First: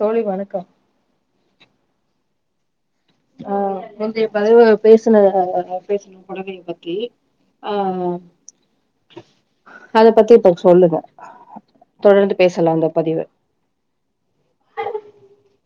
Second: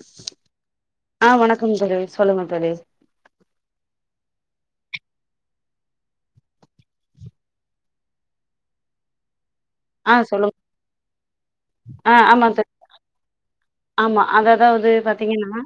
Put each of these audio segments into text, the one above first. தோழி வணக்ககோ ஆ வணக்கம் தோழி சொல்லுங்க தோழி ஆ வந்து பதிவு பேசின பேசின புடவையை பத்தி ஆ [inaudible] அத ஆ பத்தி சொல்லுங் இப்ப சொல்லுங்க ஆ தொடர்ந்து ஆமா தோ பேசலாம் அந்த பதிவு ஆமா அதாவது பாத்தீங்கன்னா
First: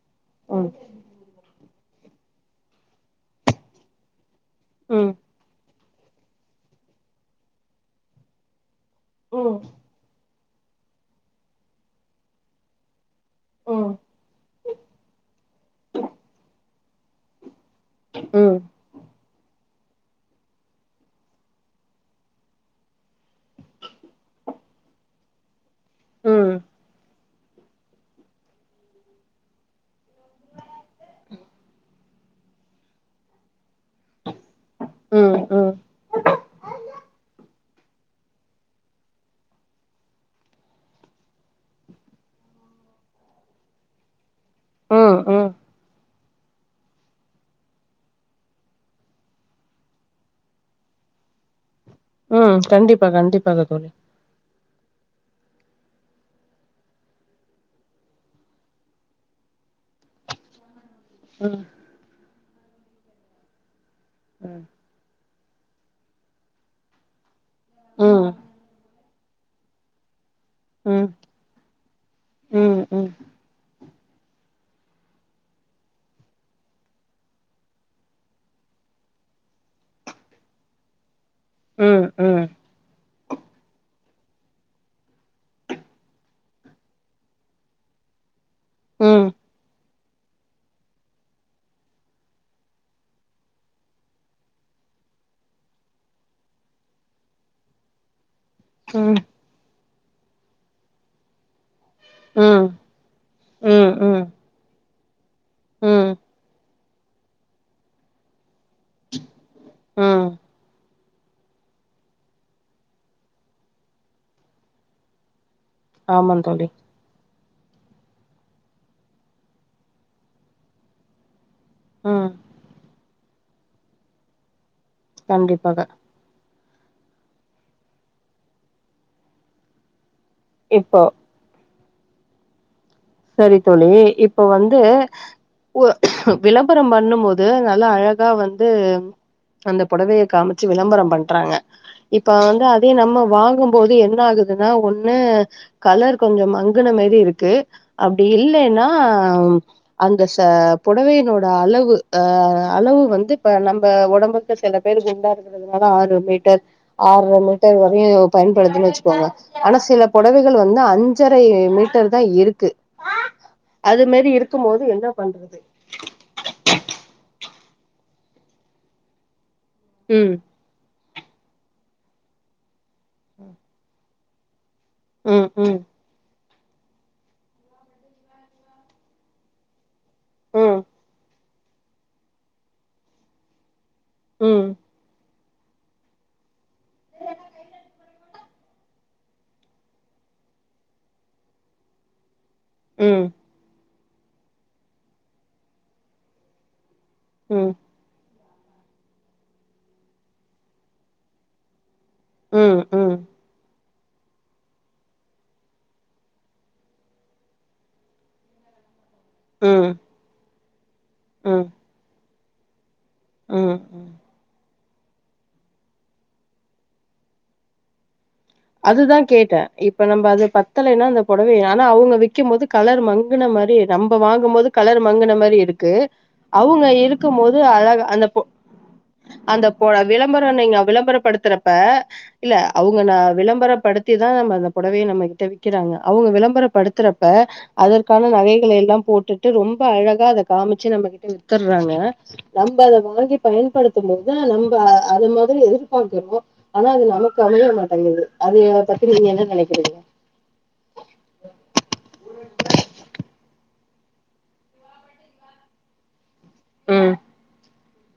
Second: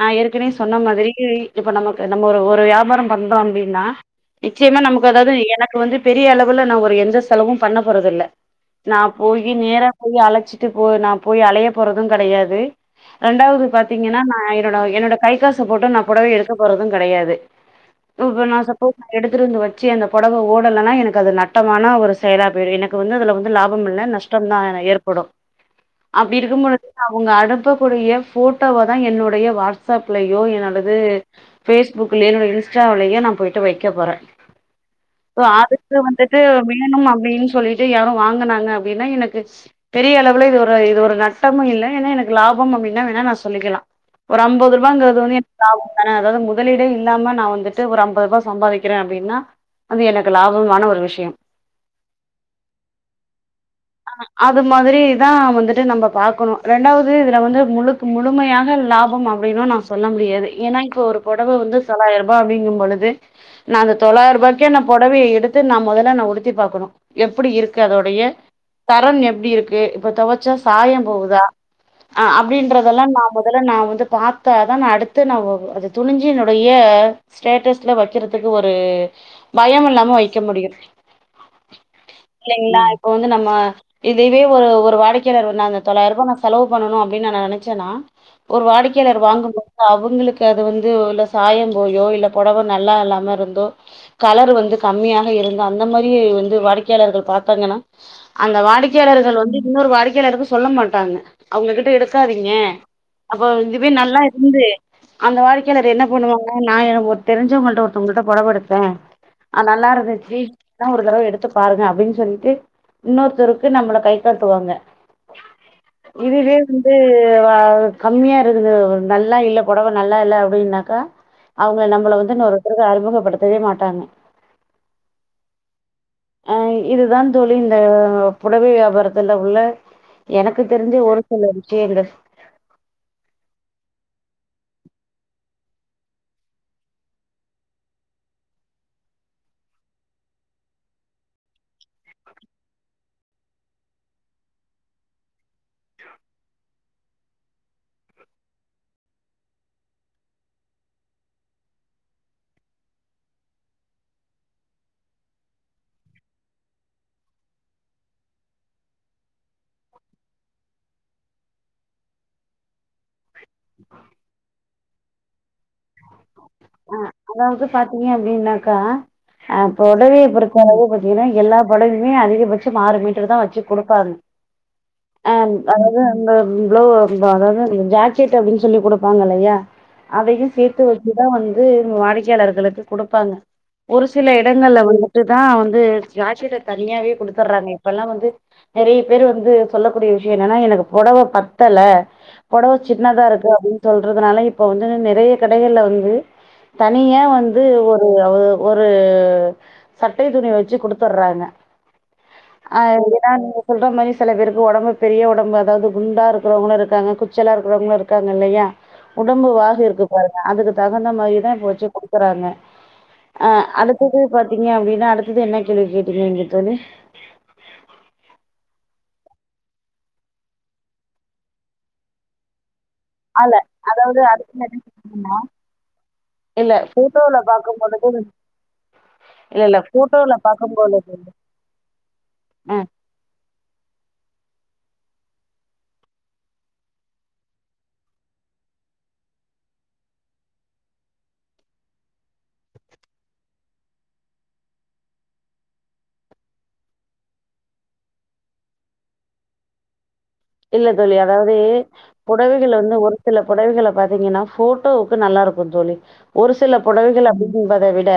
நான் ஏற்கன ம் சொன்ன மாதிரி இப்ப நமக்கு நம்ம ஒரு வியாபாரம் பண்றோம் அப்படின்னா நிச்சயமா நமக்கு ம் அதாவது எனக் எனக்கு வந்து பெரிய அளவுல நான் ஒரு எந்த செலவும் பண்ண போறத இல்ல நான் போய் ம் நேர போய் அழைச்சி விட்டு போ நான் போய் அலைய போறது கிடையாது ரெண்டாவது ம் பாத்தீங்கன்னா நான் என்னோட என்னோட கை காச போட்டு நான் புடவே எடுக்க போறது கிடையாது அப்ப ம் நான் சப்போஸ் எடுத்து வந்து வச்சே வச்சு அந்த புடக ஓடலைனா எனக்கு அது நட்டமான ஒரு செயலா போயிடு எனக்கு வந்து அதுல வந்து லாபம் இல்ல நஷ்டம் தா என ஏற்படும் அப்படி இருக்கு ம் பொழுது அவங்க அனுப்பக்கூடிய போட்டோவை தான் என்னுடைய வாட்ஸ்ப் வாட்ஸ்அப்லயோ என்னோடது பேஸ்புக்லயோ என்னோட இன்ஸ்டாவிலயோ நா போயிட்டு வைக்க போறே ம் ஒ ம் அதுக்கு வந்துட்டு வேணு அப்டின் சொல்லிட் டு யாரு வாங்கினாங்க அப்டின்னா எனக்கு பெரிய அளவுல இது ஒரு இது ஒரு நட்டமு இல்ல [inaudible] எனக்கு லாப அப்டின்னா வேணா நா சொல்லிக்கிளா ஒரு அம்பது ரூபாங்கிறது ம் வந்து ம் எனக்கு லாப தான அதாவுது முதலீடே இல்லாம நா வந்துட்டு ஒரு அம்பது ரூவா சம்பாதிக்கிறே அப்டின்னா அது எனக்கு லாபமான ஒரு விஷ்யோ ம் கண்டிப்பா கண்டிப்பாக தோழி அ அது மாதரிதா வந்துட்டு நம்ப பாக்குணு ரெண்டாவது இதுல வந்து முழுக் முழுமையாக லாப அப்டின்னு நா சொல்ல முடியாது ஏன்னா இப்ப ஒரு பொடவ ம் வந்து தொள்ளாயிர ருபா அப்டிங்கு பொழுது நா அந்த தொள்ளாயிர ம் ருபாய்க்கே பொடவய எடுத் து நா மொதல்ல நா உடுத்தி பாக்கணு எப்டி இருக்கு அதோடைய ம் தரன் எப்டி இருக்கு இப்ப தொவ ச்ச சாய ம் போகுதா ம் ம் அப்டின்றதெல்லா ம் நா மொதல்ல நா வந்து பாத்தா தா நா அடுத்து நா ஒ ஒ அது துணிஞ்சு என்னுடைய ஸ்டேட்டஸ்ல வைக்கிறதுக்கு ஒரு பயோ இல்லாம வைக்க முடியு ம் ம் இல்லைங்களா இப்ப வந்து நம்ம இததுவே ஒரு ஒரு வாடிக்கையாளர் வந்தாங்க தொள்ளாயிர ரூபா நா செலவு பண்ணணும் அப்டின்னு நெனைச்சேன் ஒரு வாடிக்கையாளர் ம் வாங்கு போ து அவுங்களுக்கு அது வந்து இல்ல சாய போயோ இல்ல பொடவ நல்லா இல்லாம இருந்தோ கலரு வந்து கம்மியாக இருந்து அந்த மாரி வந்து வாடிக்கையாளர்கள் பாத்தாங்கன்னா அந்த வாடிக்கையாளர்கள் வந்து இன்னொரு வாடிக்கையாளருக்கு சொல்ல மாட்டாங்க அவுங்ககிட் ட எடுக்காதீங்க ம் அப்போ இதுவே ம் நல்லாருந்து அந்த வாடிக்கையாளர் என்ன ம் பண்ணுவாங்க நா என ஒரு தெரிஞ்சவங்கள்ட்ட ஒருத்தவங்கள்ட்ட பொடவ எடுத்தே அ நல்லா ம் இருந்துச்சு தா ஒரு தடவ எடுத்து பாருங்க அப்டின்னு சொல்லிட்டு இன்னொருத்தக்கு நம்மள கை காட்டுவாங்க ஆமா இதுவே தோழி வந்து [unintelligible] கம்மியா இருக்குது நல்லா இல்ல பொடவ நல்லா இல்ல அப்டின்னாக்கா அவுங்கள நம்மள ம் வந்து இன்னொருத்தருக்கு அறிமுகப்படுத்தவே மாட்டாங்க கண்டிப்பாக அ இதுதா தோழி இந்த பொடவை வியாபாரத்துல உள்ள எனக்கு தெரிஞ்ச இப்போ ஒரு சில விஷ்யங்கள் சரி தோழி இப்ப வந்து ஓ விளம்பர பண்ணு போது நல்லா அழகா வந்து அந்த பொடவைய காமிச்சு விளம்பர பண்றாங்க இப்ப வந்து அதே நம்ம வாங்கபோது என்ன ஆகு துனா ஒண்ணு கலர் கொஞ்சோ மங்குன மேரி இருக்கு அப்டி இல்லைன்னா அந்த ச பொடவையினோட அளவு அ அள வு வந்து இப்ப நம்ம ஒடம்புக்கு சில பேர் குண்டா இருக்கிறதுனால ஆறு மீட்டர் ஆற்ற மீட்டர் வரு [inaudible] பயன்படுதுன்னு வச்சுக்கோங்க ஆனா சில பொடவைகள் வந்து அஞ்சரை மீட்டர் தா இருக்கு அது மாரி இருக்கு போது ஏன்னா பண்றது அதாவது பாத்தீங்க அப்டின்னாக்கா அ பொடவையா ம் பொறுத்தளவு கொ அதேதா எல்லா பொடவையுமே அதிகபட்ச ஆறு மீட்டர் தா வச்சு குடுப்பாங்க அ ம் ம் அதாவுது அந்த ப்ளெ அதாவுது ஜாக்கெட் அப்டின் சொல்லி குடுப்பாங்க இல்லையா அதையு சேத்து ம் வச்சுதா வந்து வாடிக்கையாளர்களுக்கு குடுப்பாங்க ஒரு சில ம் எடங்கள்ல வந்துட்டுதா வந்து ஜாக்கெட் தணியாவே குடுத்துர்றாங்க இப்பெல்லா வந்து நெறைய பேரு வந்து சொல்லக்கூடிய விஷ்யோ என்னன்னா எனக்கு பொடவ பத்தல பொடவ சின்னதா ம் இருக்கு அப்டின்னு சொல்றதுனால இப்ப வந்து நெறைய கடைகள்ல வந்து தனியா வந்து ம் ஒரு அ ஒரு சட்டை துணி வச்சு குடுத்துர்றாங்க அ ம் ம் ஏன்னா நீங்க சொல்ற மாரி செல பேருக்கு ஒடம்பு பெரிய ஒடம்பு அதாவுது குண்டா இருக்கிறவங்களு இருக்காங்க குச்சலா இருக்கிறவங்களு இருக்காங்க இல்லையா ம் உடம்புவாகு இருக்கு ம் பாருங்க அதுக்கு தகுந்த மாரிதா இப்போ வச்சு குடுக்குறாங்க ஆ ம் ம் அதுக்குக பாத்தீங்க அப்டின் ஏன்னா அடுத்தது என்ன கேள்வி கேட்டீங்க நீங்க தோழி அதுதா கேட்டே இப்ப நம்ம அது பத்தலேனா அந்த பொடவை ஆனா அவுங்க விக்கம் போது கலர் மங்குன ஆல மாரி நம்ப அதாவது அடுத்து வாங்கும் என்ன போது கலர் மங்குன கேட்டீங்கன்னா மாரி இருக்கு இல்ல அவுங்க இருக்கும் போட்டோல போது பாக்கும் அழகா பொழுது அந்த பொ இல்ல அந்த இல்ல பொ போட்டோல விளம்பரோ பாக்கும் நீங்க பொழுது விளம்பரப்படுத்துறப்ப இல்ல ஆ அவுங்க நா விள விளம்பரப்படுத்தி தா நம்ம அந்த பொடவைய நம்ம கிட்ட விக்கிறாங்க அவுங்க விளம்பரப்படுத்துறப்ப அதற்கான நகைய நகைகலேலா போட்டுட்டு ரொம்ப அழகா அத காமிச்சு நம்ம கிட்ட வித்தற்றாங்க நம்ப அத வாங்கி ப பயன்படுத்தும் போதுதா நம்ம அது மாதிரி எதிர்பாக்குறோ ஆனா அது நமக்கு அமைய மாட்டேங்குது அது பத்தி நீங்க என்ன நெனைக்கிறீங்க இல்ல தோழி அதாவது புடவைகள் வந்து ஒரு சில புடவைகள பாத்தீங்கன்னா போட்டோவுக்கு நல்லாருக்கு தோழி ஒரு சில ம் புடவைகள் அப்டிம்பத விட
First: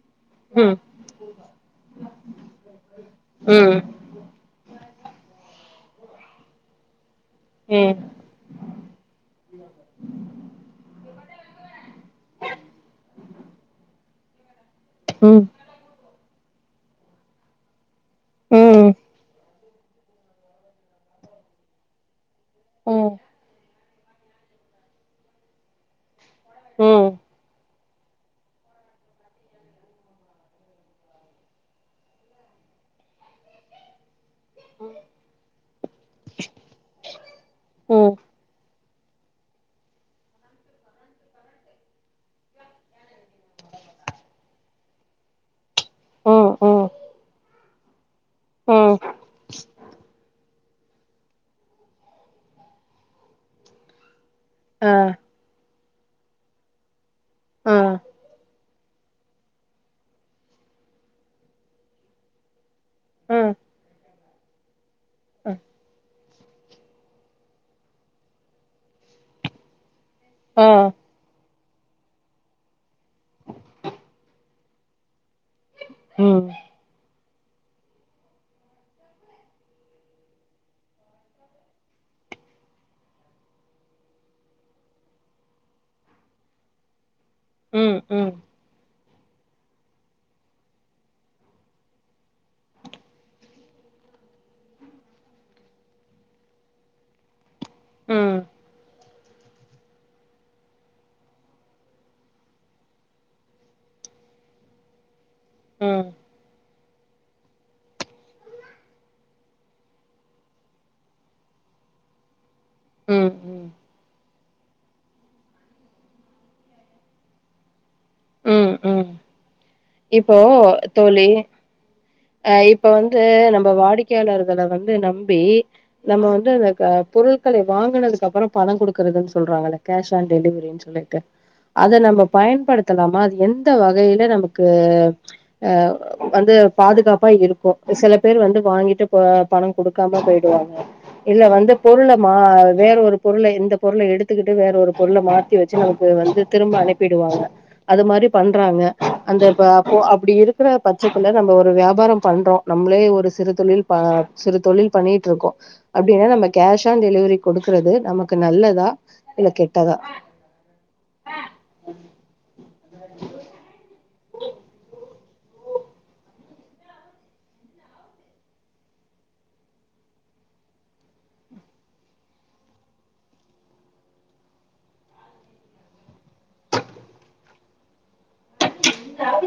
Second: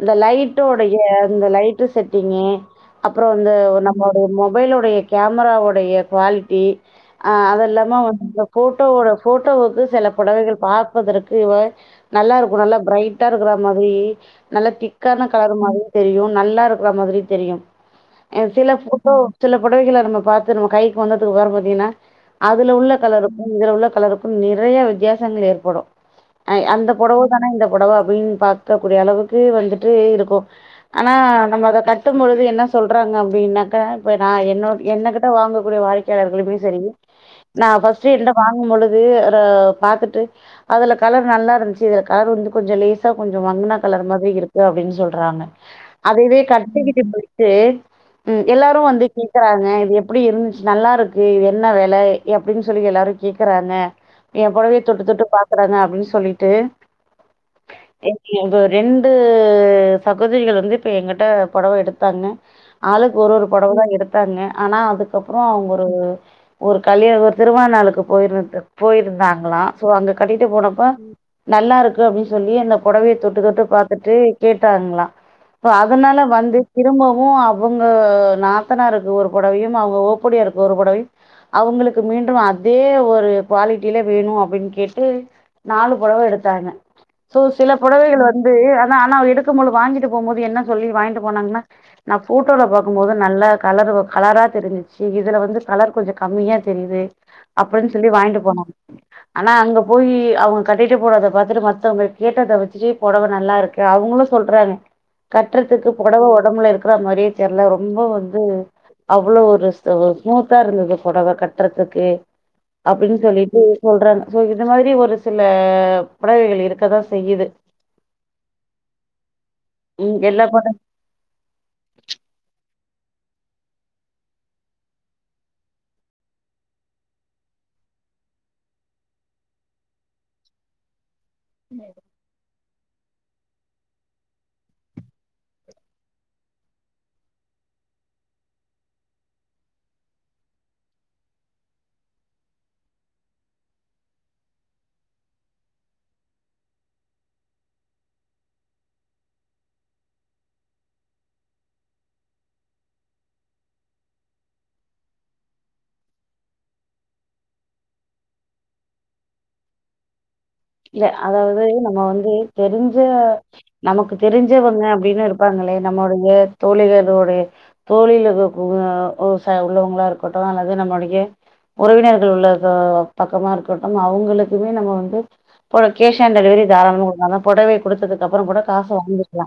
இந்த ம் லைட்டோடைய இந்த லைட்டு செட்டிங்கு அப்பறோ இந்த நம்மோடைய மொபைலுடைய கேமராவுடைய குவாலிட்டி ஆ அது ம் இல்லாம வந்து போட்டோவோட போட்டோவுக்கு சில புடவைகள் பார்ப்பதற்க் கு வ நல்லாருக்கு நல்லா பிரைட்டா இருக்குற மாரி நல்லா திக்கான ம் கலர் மாரியு தெரியு நல்லா இருக்கற மாதிரியு தெரியும் சில ம் போட்டோ சில புடவைகள நம்ம பாத்து நம்ம கைக்கு வந்ததுக் அப்பறோ பாத்தீங்கனா அதுல உள்ள ம் ம் கலருக்கு இதுல உள்ள கலருக்கும் நிறைய வித்தியாசங்கள் ஏற்படு அ அந்த ம் புடவ தான இந்த புடவ அப்டின் பாக்கக்கூடிய அளவுக்கு வந்துட்டு இருக்கு ஆனா நம்ம அத கட்டும்பொழுது என்ன சொல்றாங்க அப்டின்னாக்க இப்ப நா என்னோட என்ன கிட்ட வாங்கக்கூடிய வாடிக்கையாளர்களுமே சரி நா ஃபஸ்டு என்ட வாங் பொழுது ரொ பாத்துட்டு அதுல கலர் நல்லா இருந்ச்சு இதுல கலர் வந்து கொஞ்ச லேசா கொஞ்ச மங் ன்ன கலர் மாதிரி இருக்கு அப்டின் சொல்றாங்க அது இதயே ம் ம் ம் கட்டிகிட்டு போய்ட்டு ம் எல்லாரு ம் வந்து கேக்குறாங்க இது எப்புடி இருந்ச் நல்லாருக்கு இது என்ன வெல எப்டின் சொல்லி எல்லாரு கேக்குறாங்க ஏ பொடவய ஆ தொட்டு தொட்டு பாக்குறாங்க அப்டின் சொல்லிட்டு ஆ [unintelligible] ரெண்டு சகோதரிகள் வந்து இப்ப எங்கிட்ட பொடவ எடுத்தாங்க ஆளுக்கு ஒரு ஆ ஒரு பொடவ தா எடுத்தாங்க ஆனா அதுக்கப்பறோ ஆ அவுங்க ஒரு ஒரு கல்யாண ஒரு திருமணநாளுக்கு போயிருந்து போயிருந்தாங்ளா சோ அங்க கட்டிட்டு ஆ. போனப்ப நல்லாருக்கு அப்டின் சொல்லி அந்த புடவைய தொட்டு தொட்டு பாத்துட்டு கேட்டாங்ளா இப்ப அதுனால ம் வந்து திரும்பவு அவுங்க நாத்தனாருக்கு ஒரு புடவையும் அவுங்க ஒ ஒப்புடியாருக்கு ஒரு புடவையு அவுங்களுக்கு மீண்டும் அதே ஒரு குவாலிட்டிலே வேணு அப்டின் கேட்டு நாலு புடவ எடுத்தாங்க சோ சில ம் புடவைகள் ம் வந்து னா ஆனா எடுக்கும்போது வாங்கிட்டு போம்போது என்ன சொல்லி வாங்கிட்டு போனாங்ன்னா நா போட்டோல பாக்கும்போது நல்ல கலர் சோ கலரா தெருஞ்சுச் சு இதுல வந்து கலர் கொஞ்ச கம்மியா தெரிது அப்டின் சொல்லி ம் வாங்கிட்டு போனோ ஆனா அங்க போய் அவுங்க கட்டிட்டு போறத பாத்துட்டு மத்தவுங்க கேட்டத வச்சு பொடவ நல்லாருக்கு அவு [unintelligible] சொல்றாங்க கட்றதுக்கு ம் பொடவ ஒடம்புல இருக்குறா மாரியே தெர்ல ரொம்ப வந்து அவ்ளோ ஒரு அவ்ளோ ஸ்மூத்தா இருந்தது பொடவ கட்றதுக்கு அப்டின் ம் சொல்லிட்டு ம் சொல்றாங்க சோ இது மாரி ஒரு சில புடவைகள் இருக்கதா செய்யிது ம் ம் ம். இப்போ எல்லா படம் தோழி அ இப் இப்ப வந்து நம்ம வாடிக்கையாளர்கள வந்து நம்பி நம்ம வந்து அந்த க பொருட்களை வா வாங்குனதுக்கப்பறோ பணங்குடுக்கறதுன் சொல்றாங்கல்ல கேஷ் ஆன் டெலிவரின் சொல்லிட்டு அத நம்ம பயன்படுத் தலாமா அது எந்த வகையில நமக்கு அ வந்து பாதுகாப்பா இருக்கு சில பேர் வந்து வாங்கிட்டு போ பணம் குடுக்காம போய்டுவாங்க இல்ல வந்து பொருள மா வேற ஒரு பொருள இந்த பொருள எடுத்துகிட்டு வேற ஒரு பொருள மாத்தி வச்சு நமக்கு வந்து திரும்ப அனுப்பிடுவாங்க அது மாரி பண்றாங்க அந்த இப்ப அப்போ அப்டி இருக்குற பச்சத்துல நம்ம ஒரு வியாபாரம் பண்றோ நம் பளே ஒரு சிறு தொழில் ப சிறு தொழில் பண்ணிட்ருக்கொ அப்டின்னா நம்ம கேஷ் ஆன் டெலிவரி குடுக்கறது து நமக்கு நல்லதா இல்ல கெட்டதா இல்ல அதாவது நம்ம வந்து தெரிஞ்ச நமக்கு தெரிஞ்சவங்க அப்டினு இருப்பாங்களே நம்மொடைய தோழிகளோடை தோழிக உ ச உள்ளவங்க ளா இருக்கட்டு அல்லது நம்ளொடய உறவினர்கள் உள்ளத பக்கமா இருக்கட்டும் அவங்களுக்குமே நம்ம வந்து ப்போ கேஷ் ஆன் டெலிவரி தாராளமா குடுக்கலா ஆனா புடவைய குடுத்ததுக்கப்பறங்கூட காச வாங்கிக்லா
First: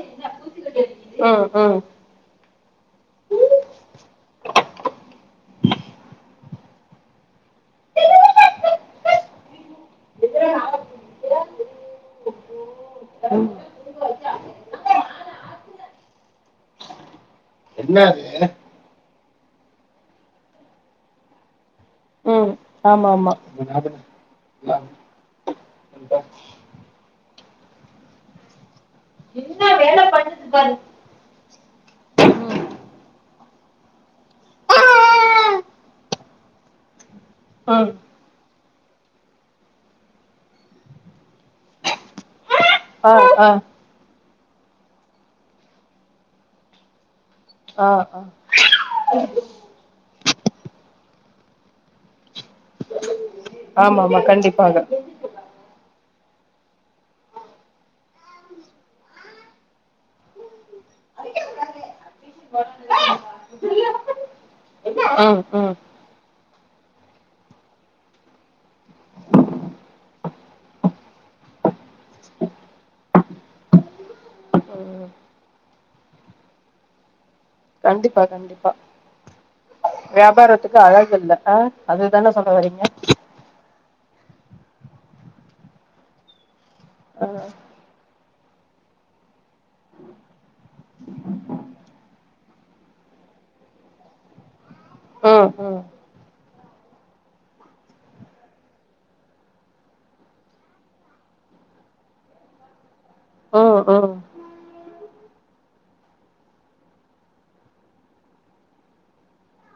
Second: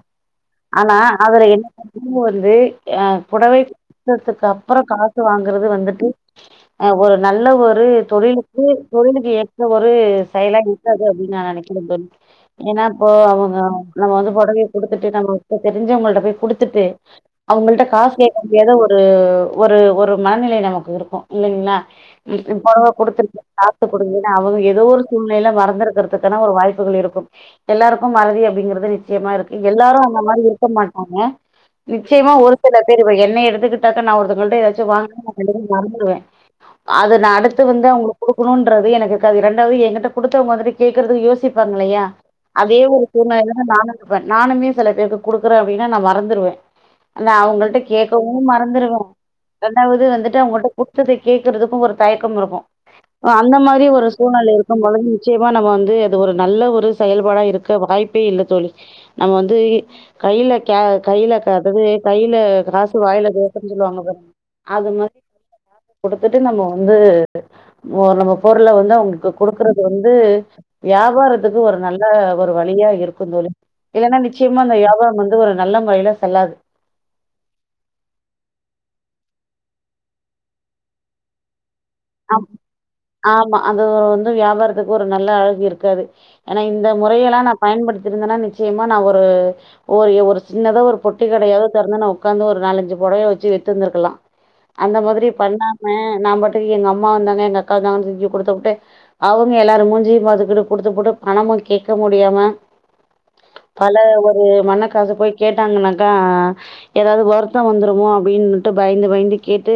ஆனா அதுல என் ம் னு வந்து அ புடவை குடுத்ததுக்கு அப்பற காசு வாங்க ங்றது வந்துட்டு அ ஒரு நல்ல ஒரு தொழிலுக்கு தொழிலுக்கு ஏற்ற ஒரு செயலா இரு காது அப்டின் நா நெனைக்கற தோழி ஏனா ப்போ ம் அவங்க நம்ம வந்து புடவைய குடுத்துட்டு நம்ம தெரிஞ்சவுங்கள்ட போய் குடுத்துட்டு அவங்கள்ட காசு கேக்க முடியாத ஒரு ஒரு ஒரு மனநிலை நமக்கு இருக்கு இல்லைங்ளா நீ ம் பொடவ ஆமா ஆமா குடுத்துருக்க காசு குடுக்கலினா அவுங்க எதோ ஒரு சூழ்நிலைல மற க்கிறதுக்கான ஒரு வாய்ப்புகள் இருக்கும் எல்லாருக்கும் மறதி அப்டிங்கறது நிச்சயமா இருக்கு என்ன எல்லாரு வேல அந்த மாரி பண்ணுது இருக்க பாரு மாட்டாங்க நிச்சயமா ஒரு சில பேர் இப்ப என்னை எடுத்துக் டாக்க நா ஒருத்தங்கள்ட்ட இத வச்சு வாங்குன அப்டின்றத மறந்துருவே அது நா அடுத்து வந்து அவங்ளுக்கு குடுக்கனுன் ன்றது எனக்கிருக்காது ரெண்டாவது ஏங்கிட்ட குடுத்தவங்க வந்துட்டு கேக்குறது யோசிப்பாங்கல்லியா அதே ஒரு ஆ ஆ சூழ்நிலைல தா நானிருப்பே நானுமே சில பேருக்கு குடுக்கறே அப்டினா நா மறந்துருவ இல்ல அவுங்கள்ட்ட ஆ ஆ கேக்கவு மறந்துருவ ரெண்டாவது வந்துட்டு அவங்கள்ட குட்த்தது கேக்கறதுக்கு ஒரு தயக்கம் இருக்கு அ அந்த மாரி ஆமா ஒரு ஆமா சூழ்நில கண்டிப்பாக இருக்கும்பொழுது நிச்சயமா நம்ம வந்து அது ஒரு நல்ல ஒரு செயல்பாடா இருக்க வாய்ப்பே இல்ல தோழி நம்ம வந்து கைல கே கைல அதாது கைல காசு வாய்ல கேக்குன் சொல்லுவாங்க பாருங்க அது மாரி ம் ம் காசு குடுத்துட்டு நம்ம வந்து நம்ம பொருள வந்து அவங்களுக்கு குடுக்குற வந்து வியாபாரத்துக்கு ஒரு நல்ல ஒரு வழியா இருக்குந் தோழி இல்லனா நிச்சயமா அந்த ம் வியாபாரம் வந்து ஒரு நல்ல முறையில செல்லாது கண்டிப்பா கண்டிப்பா வியாபாரத்துக்கு அழகில்ல அ அ ஆமா அது வந் து வியாபாரத்துக்கு ஒரு நல்ல அழகு இருக்காது ஏனா இந்த ஆ முறையெலா நா பயன்படுத்திருந்தனா நிச் நிச்சயமா நா ஒரு ஒரு ஒரு சின்னதா ஒரு பொட்டி கடையாவது தெறந்து நா உக்காந்து ஒரு நாலஞ்சு பொடவைய வச்சு வி த்திருந்திருக்கலா அந்த மாதிரி ம் ம் பண்ணாம நாம் பாட்டு எங்க அம் மா வந்தாங்க எங்க அக்கா வந்தாங்கன் தூக்கி குடுத்துபுட்டு அவங்க எல்லாரு மூஞ்சிய பாத்துகிட்டு குடுத்துபுட்டு பணமு கேக்க முடியாம ம் பல ம் ஒரு மனக்கச போய் கேட்டாங்கனாக்கா எதாது வருத்த வந்துருமோ அப்டின்னுட்டு பயந்து பயந்து கேட்டு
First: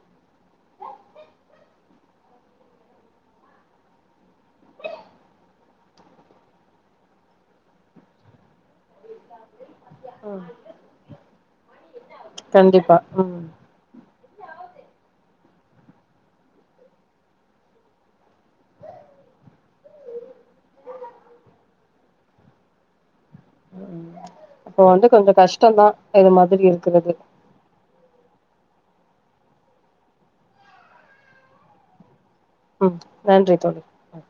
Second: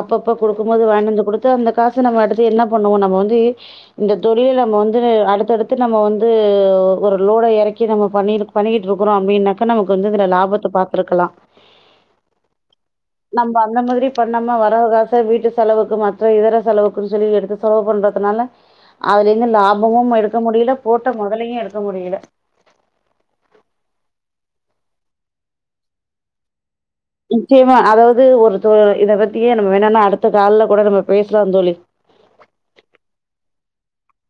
அப்பப்ப குடுக்கும் போது வேண்டான் சொ குடுத்து அந்த காச நம்ம அடுத்து என்ன பண்ணுவோ நம்ம வந்து இந்த தொழில் நம்ம வந்து அடுத்தடுத்து நம்ம வந்து து ஒரு லோட எறக்கி நம்ம பண்ணிரு பண்ணிகிட்ருக்கறோ அப்டினாக்க நமக்கு வந்து இதுல ம் லாபத்த பாத்துருக்கலா கண்டிப்பா ம் பண்ணாம வரவு காச வீட்டு செலவுக்கு மற்ற இதர செலவுக்குன் சொல்லி எடுத்து செலவு பண்றதுனால அதுல இருந்து லாபமும் எடுக்க முடியல போட்ட மொதலையு எடுக்க முடியல ம் அப்ப வந்து கொஞ்ச கஷ்டந்தா இது மாதிரி இரு நிச்சயமா அதாவுது ஒரு தோ இத பத்தியே நம்ம வேணுனா அடுத்த கால்ல கூட நம்ம பேசலாந்தோழி ம் நன்றி தோழி ம்